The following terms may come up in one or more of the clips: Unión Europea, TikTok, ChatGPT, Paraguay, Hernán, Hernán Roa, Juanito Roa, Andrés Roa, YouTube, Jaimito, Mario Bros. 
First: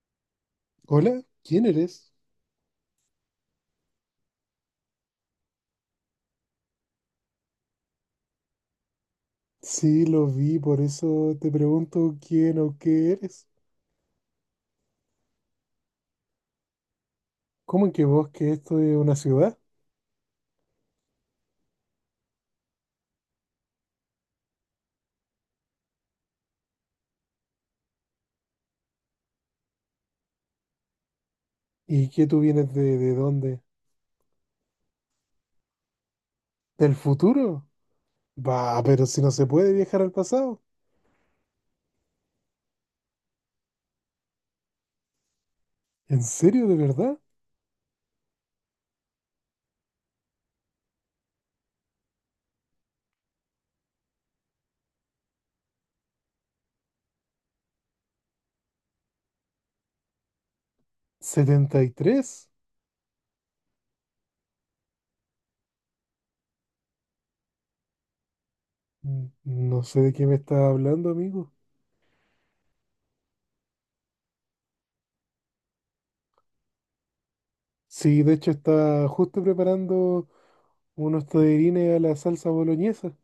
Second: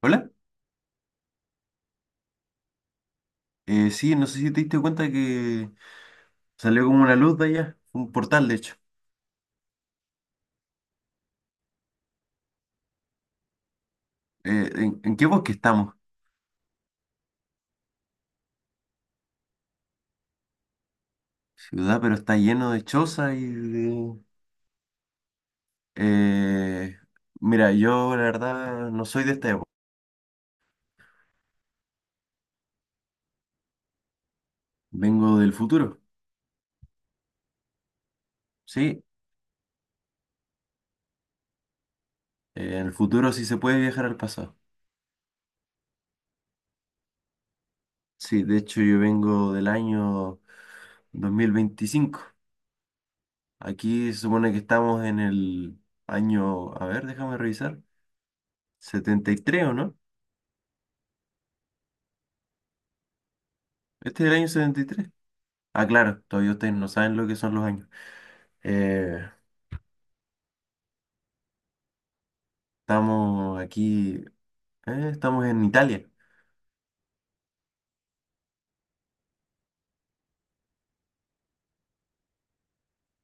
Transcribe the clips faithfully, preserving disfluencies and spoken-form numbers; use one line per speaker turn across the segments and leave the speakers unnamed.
Hola,
Hola, ¿quién eres?
eh, sí, no sé si te diste cuenta que salió como una luz de allá, un portal de hecho.
Sí, lo vi, por eso te pregunto quién o qué eres.
Eh, ¿en, en qué bosque estamos?
¿Cómo en que vos que esto es una ciudad?
Ciudad, pero está lleno de chozas y de... Eh, mira, yo la verdad no soy de esta época,
¿Y que tú vienes de, de dónde?
vengo del futuro,
¿Del futuro? Bah,
¿sí?
pero si no se puede viajar al pasado.
Eh, en el futuro sí se puede viajar al pasado.
¿En serio, de verdad?
Sí, de hecho yo vengo del año dos mil veinticinco. Aquí se supone que estamos en el año, a ver, déjame revisar, ¿setenta y tres o no?
¿setenta y tres?
¿Este es el año setenta y tres? Ah, claro, todavía ustedes no saben lo que son los años. Eh,
Mm, No sé de qué me estás hablando, amigo.
estamos aquí, eh, estamos en Italia.
Sí, de hecho está justo preparando unos tallarines a la salsa boloñesa.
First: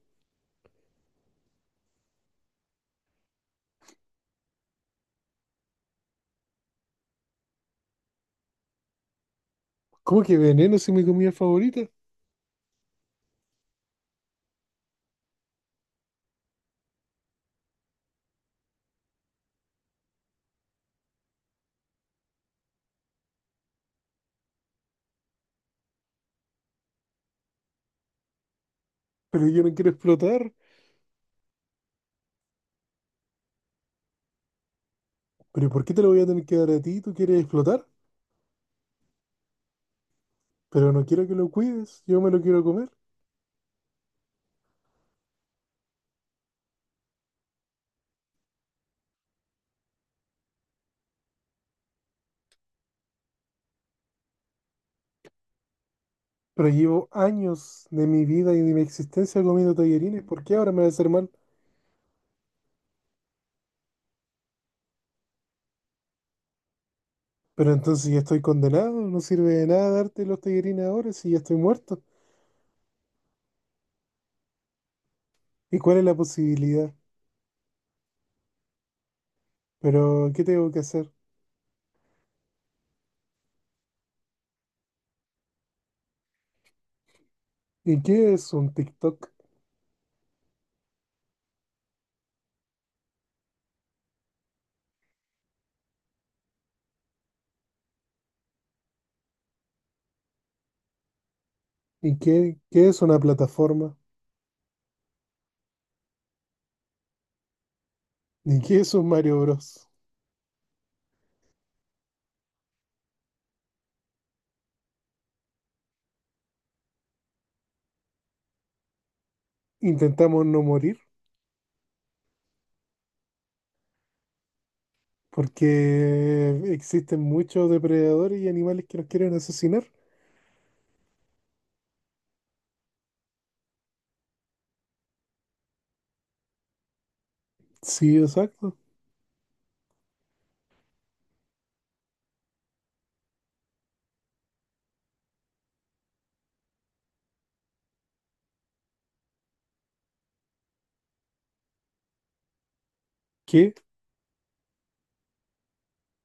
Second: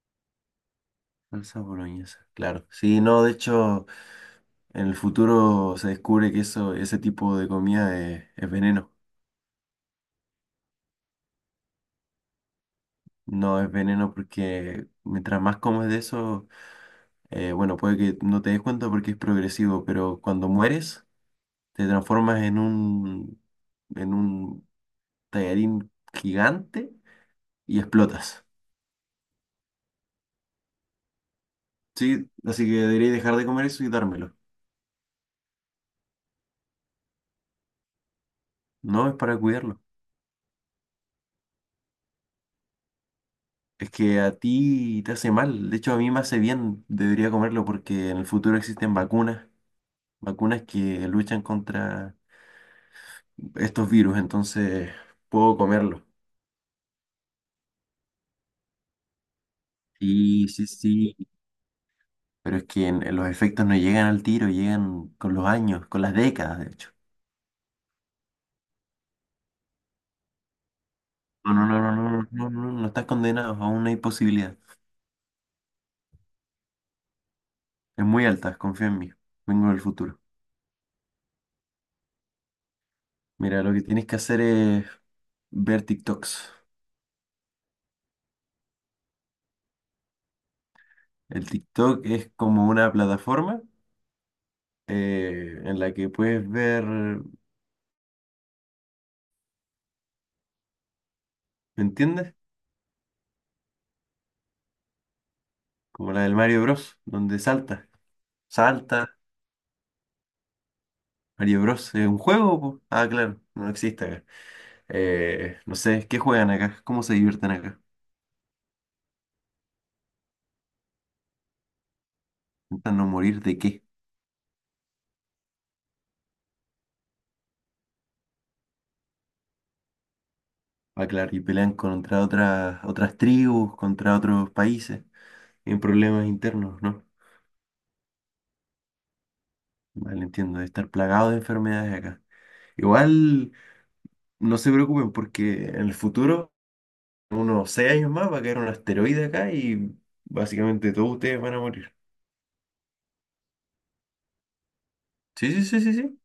Salsa boloñesa, claro. Sí, no, de hecho, en el futuro se descubre que eso, ese tipo de comida es, es veneno.
¿Cómo que veneno si mi comida favorita?
No es veneno porque mientras más comes de eso, eh, bueno, puede que no te des cuenta porque es progresivo, pero cuando mueres, te transformas en un, en un tallarín gigante y explotas.
Pero yo no quiero explotar.
Sí, así que debería dejar de comer eso y dármelo.
Pero ¿y por qué te lo voy a tener que dar a ti? ¿Tú quieres explotar?
No, es para cuidarlo.
Pero no quiero que lo cuides, yo me lo quiero comer.
Es que a ti te hace mal. De hecho, a mí me hace bien. Debería comerlo porque en el futuro existen vacunas, vacunas que luchan contra estos virus. Entonces, puedo comerlo.
Pero llevo años de mi vida y de mi existencia comiendo tallarines, ¿por
Sí,
qué
sí,
ahora me va a hacer
sí.
mal?
Pero es que en- en los efectos no llegan al tiro, llegan con los años, con las décadas, de hecho.
Pero entonces ya estoy condenado, no sirve de nada darte los tallarines ahora si ya
No,
estoy
no, no, no,
muerto.
no, no, no, no, no estás condenado. Aún no hay posibilidad.
¿Y cuál es la posibilidad?
Es muy alta, confía en mí. Vengo del futuro.
Pero ¿qué tengo que hacer?
Mira, lo que tienes que hacer es ver TikToks.
¿Y qué es un TikTok?
El TikTok es como una plataforma eh, en la que puedes ver, ¿me
¿Y
entiendes?
qué, qué es una plataforma?
Como la del Mario Bros, donde salta,
¿Y qué es un
salta,
Mario Bros?
Mario Bros, ¿es un juego? ¿po? Ah, claro, no existe acá. Eh, no sé, ¿qué juegan acá? ¿Cómo se divierten acá?
Intentamos no morir
¿Intentan no morir de qué?
porque existen muchos depredadores y animales que nos quieren asesinar.
Ah, claro, y pelean contra otras, otras tribus, contra otros países, en problemas internos, ¿no?
Sí, exacto.
Vale, entiendo, de estar plagado de enfermedades acá. Igual, no se preocupen porque en el futuro unos seis años más va a caer un asteroide acá y básicamente todos ustedes van a morir.
¿Qué?
Sí, sí, sí, sí, sí.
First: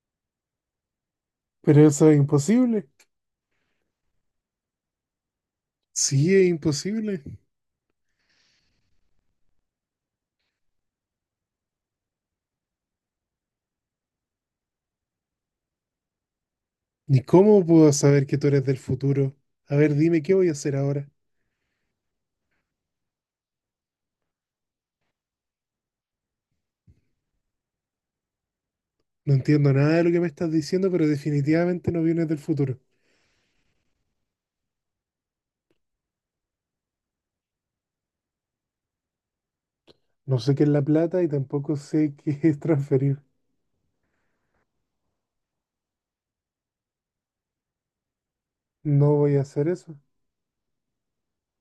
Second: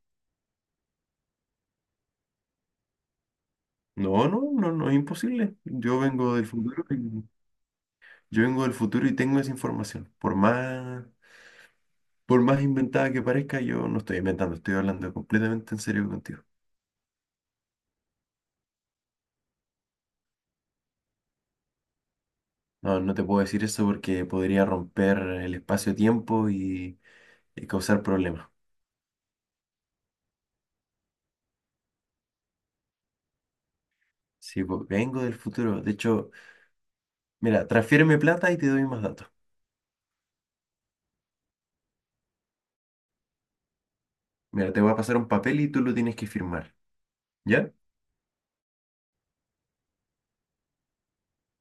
Pero eso es imposible.
No, no, no, no es imposible. Yo
Sí,
vengo del
es
futuro
imposible.
y, yo vengo del futuro y tengo esa información. Por más, por más inventada que parezca, yo no estoy inventando, estoy hablando completamente en serio contigo.
¿Ni cómo puedo saber que tú eres del futuro? A ver, dime qué voy a hacer ahora.
No, no te puedo decir eso porque podría romper el espacio-tiempo y, y causar problemas.
No entiendo nada de lo que me estás diciendo, pero definitivamente no vienes del futuro.
Sí, pues, vengo del futuro. De hecho, mira, transfiéreme plata y te doy más datos.
No sé qué es la plata y tampoco sé qué es transferir.
Mira, te voy a pasar un papel y tú lo tienes que firmar. ¿Ya?
No voy a hacer eso,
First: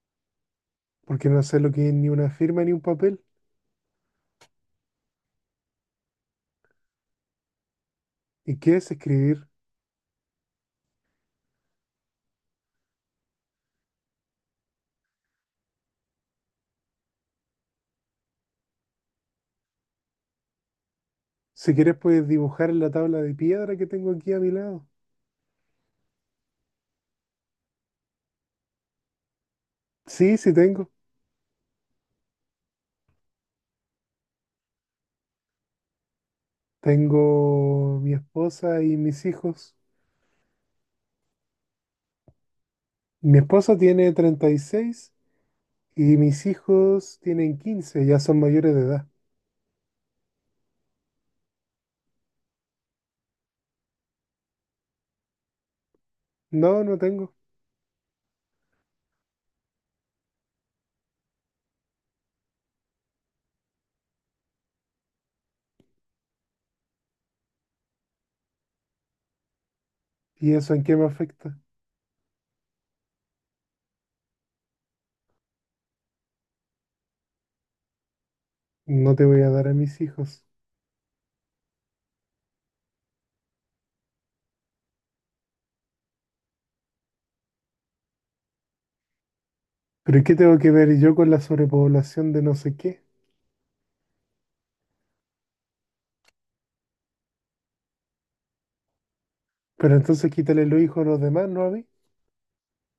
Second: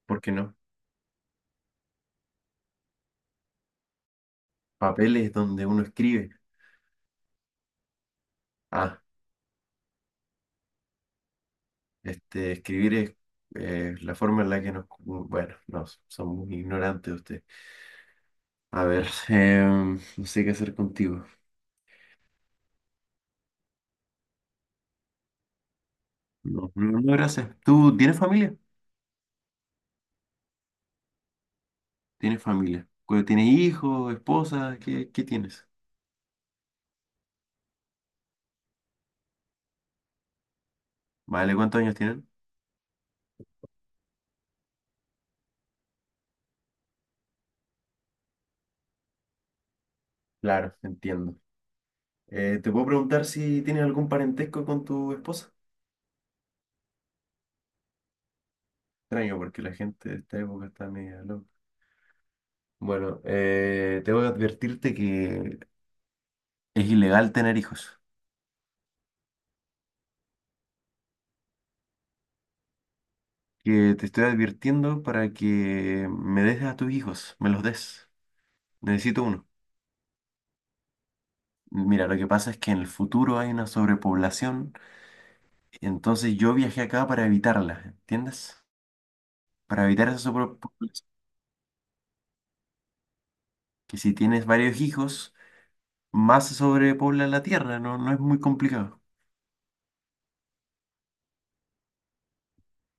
¿Por qué no?
porque no sé lo que es ni una firma ni un papel.
Papeles donde uno escribe.
¿Y qué es
Ah,
escribir?
este, escribir es eh, la forma en la que nos... Bueno, no, son muy ignorantes ustedes. A ver, em, no sé qué hacer contigo.
Si quieres puedes dibujar en la tabla de piedra que tengo aquí a mi lado.
No, no, no, gracias. ¿Tú tienes familia?
Sí, sí tengo.
¿Tienes familia? Cu- ¿Tienes hijos, esposa? ¿Qué, qué tienes?
Tengo mi esposa y mis hijos.
Vale, ¿cuántos años tienen?
Mi esposa tiene treinta y seis y mis hijos tienen quince, ya son mayores de edad.
Claro, entiendo. Eh, ¿te puedo preguntar si tienes algún parentesco con tu esposa?
No, no tengo.
Extraño, porque la gente de esta época está media loca. Bueno, eh, tengo que advertirte que es ilegal tener hijos.
¿Y eso en qué me afecta?
Que te estoy advirtiendo para que me des a tus hijos, me los des.
No
Necesito
te voy
uno.
a dar a mis hijos.
Mira, lo que pasa es que en el futuro hay una sobrepoblación, entonces yo viajé acá para evitarla, ¿entiendes? Para evitar
¿Pero
esa
y qué tengo que ver
sobrepoblación.
yo con la sobrepoblación de no sé qué?
Que si tienes varios hijos, más se sobrepobla la tierra, no, no es muy complicado.
Pero entonces quítale los hijos a los demás, ¿no a mí?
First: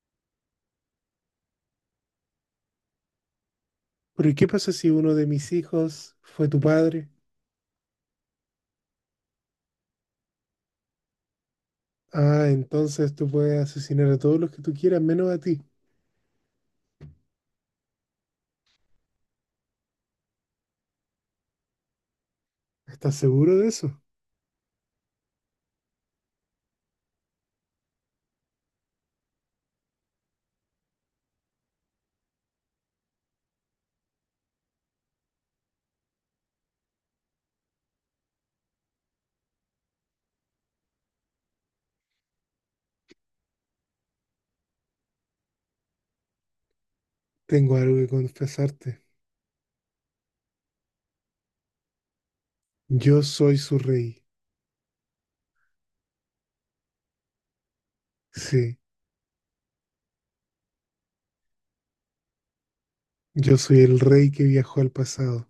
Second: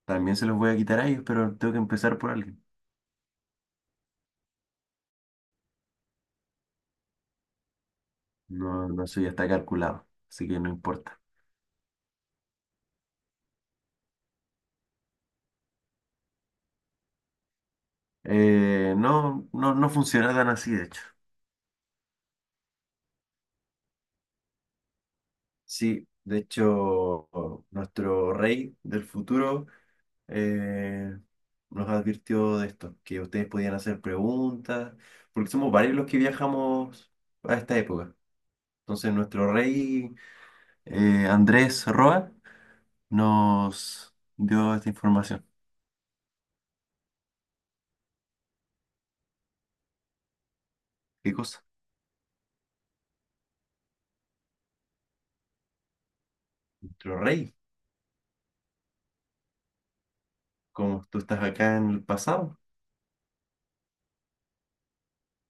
También se los voy a quitar a ellos, pero tengo que empezar por alguien.
¿Pero y qué pasa si uno de mis hijos fue tu padre?
No, no, eso ya está calculado, así que no importa.
Ah, entonces tú puedes asesinar a todos los que tú quieras, menos a ti.
Eh, no, no, no funciona tan así, de hecho.
¿Estás seguro de eso?
Sí, de hecho, nuestro rey del futuro eh, nos advirtió de esto, que ustedes podían hacer preguntas, porque somos varios los que viajamos a esta época. Entonces, nuestro rey eh, Andrés Roa nos dio esta información.
Tengo algo que confesarte.
¿Qué cosa?
Yo soy su rey.
Nuestro rey,
Sí.
como tú estás acá en el pasado,
Yo soy el rey que viajó al pasado,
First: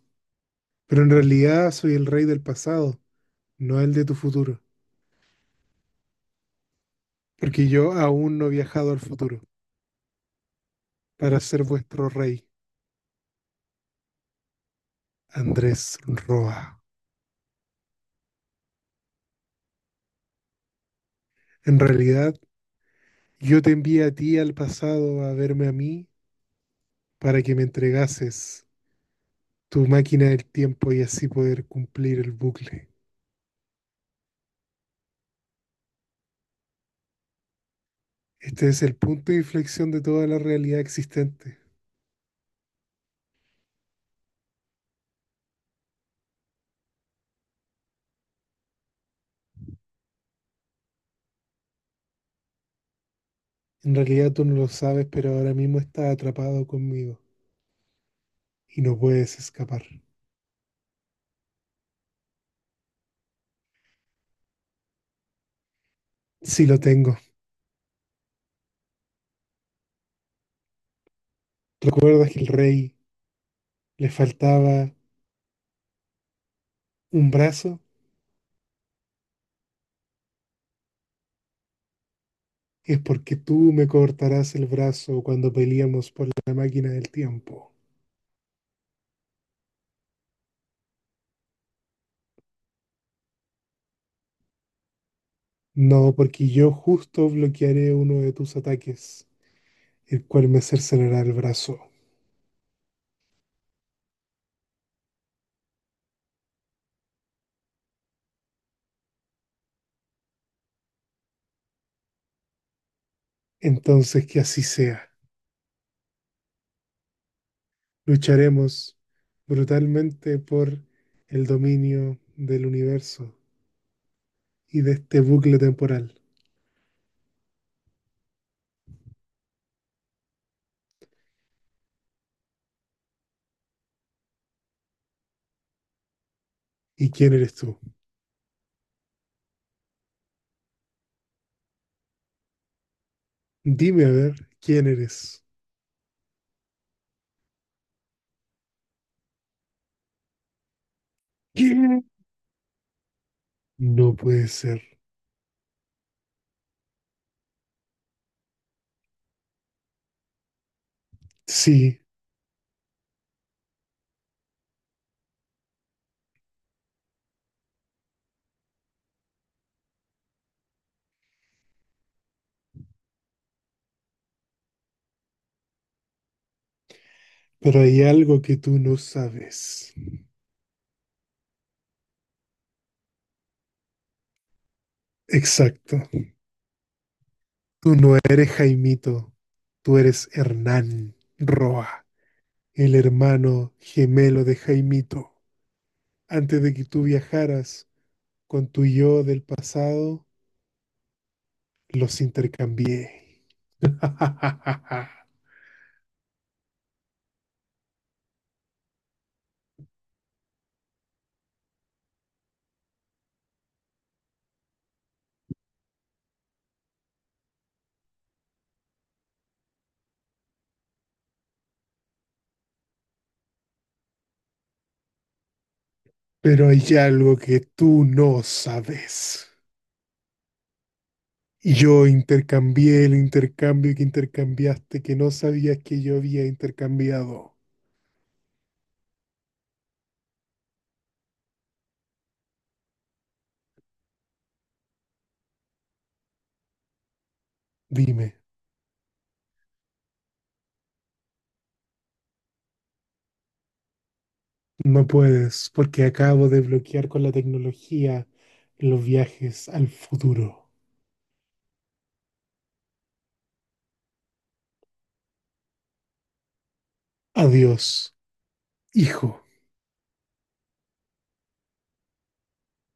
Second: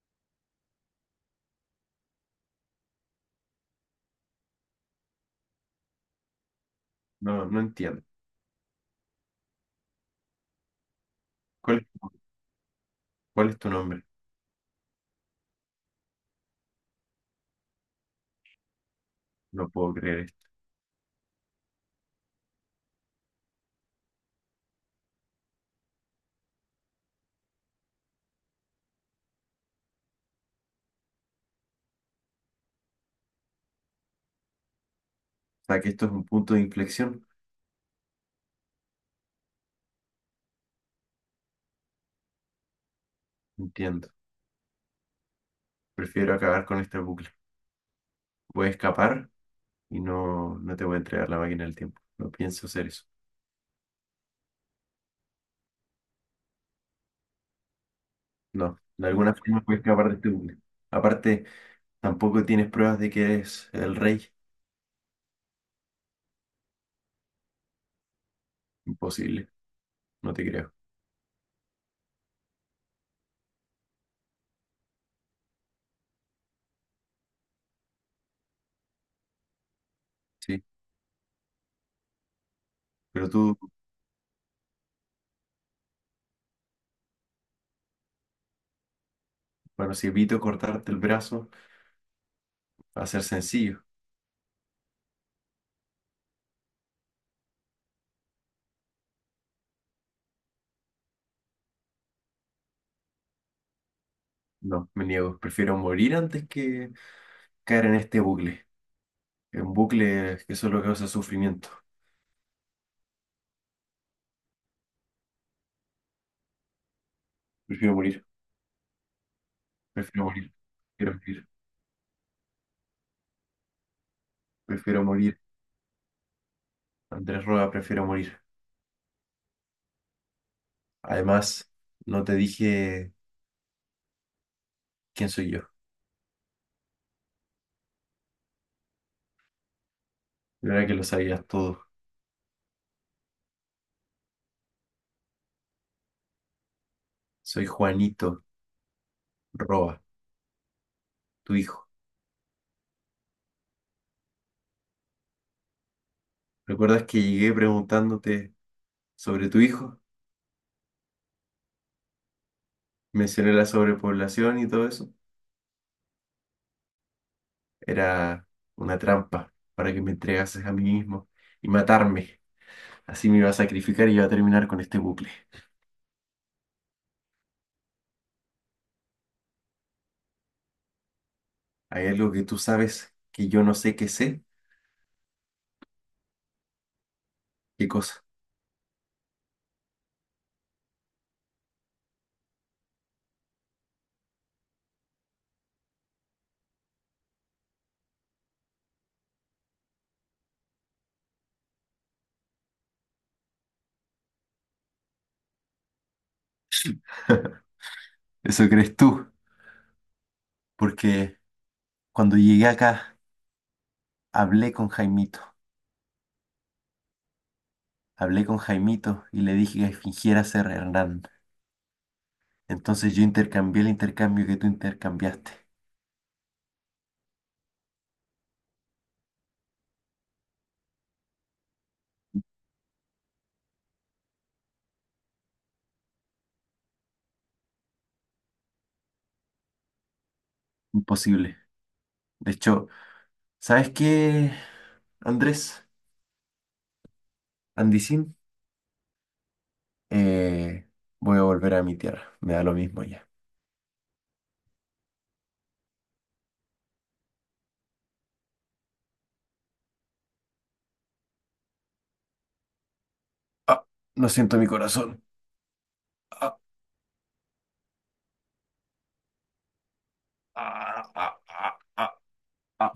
pero en realidad soy el rey del pasado, no el de tu futuro,
no, no
porque yo
entiendo.
aún no he viajado al futuro para ser
¿Cuál es,
vuestro
tu-
rey,
¿cuál es tu nombre?
Andrés Roa.
No puedo creer esto.
En realidad, yo te envié a ti al pasado a verme a mí para que me entregases tu máquina del tiempo y así poder cumplir el bucle.
O sea, que esto es un punto de inflexión.
Este es el punto de inflexión de toda la realidad existente.
No entiendo. Prefiero acabar con este bucle. Voy a escapar y no, no te voy a entregar la máquina del tiempo. No pienso hacer eso.
En realidad tú no lo sabes, pero ahora mismo estás atrapado conmigo
No,
y no
de alguna
puedes
forma puedes
escapar.
escapar de este bucle. Aparte, tampoco tienes pruebas de que eres el rey.
Sí lo tengo.
Imposible, no te creo.
¿Recuerdas que el rey le faltaba un brazo?
Sí,
Es
pero
porque
tú,
tú me cortarás el brazo cuando peleamos por la máquina del tiempo.
bueno, si evito cortarte el brazo, va a ser sencillo.
No, porque yo justo bloquearé uno de tus ataques, el cual me cercenará el brazo.
No, me niego. Prefiero morir antes que caer en este bucle. Un bucle que solo causa sufrimiento.
Entonces que así sea.
Prefiero morir,
Lucharemos
prefiero
brutalmente
morir,
por
prefiero
el
morir,
dominio del universo y de
prefiero
este
morir.
bucle temporal.
Andrés Roa, prefiero morir. Además, no te dije ¿quién soy yo?
¿Y quién eres tú?
Yo era que lo sabías todo.
Dime a ver, ¿quién eres?
Soy Juanito Roa, tu hijo.
¿Quién? No puede ser.
¿Recuerdas que llegué preguntándote sobre tu hijo?
Sí,
Mencioné la sobrepoblación y todo eso. Era una trampa para que me entregases a mí mismo y matarme. Así me iba a sacrificar y iba a terminar con este bucle.
pero hay algo que tú no sabes.
Hay algo que tú sabes que yo no sé qué sé.
Exacto.
¿Qué
Tú no
cosa?
eres Jaimito, tú eres Hernán Roa, el hermano gemelo de Jaimito. Antes de que tú viajaras con tu yo del pasado, los intercambié.
Eso crees tú, porque cuando llegué acá hablé con Jaimito, hablé con Jaimito y le dije que fingiera ser Hernán. Entonces yo intercambié el intercambio que tú intercambiaste.
Pero hay algo que tú no sabes. Yo intercambié el intercambio que intercambiaste que no sabías que yo había intercambiado.
Imposible. De hecho, ¿sabes qué, Andrés? Andisín,
Dime.
eh, voy a volver a mi tierra. Me da lo mismo ya.
No puedes, porque acabo de bloquear con la tecnología los viajes al futuro.
Ah, no siento mi corazón. Ah,
Adiós, hijo.
ah, ah, ah, ah, ah.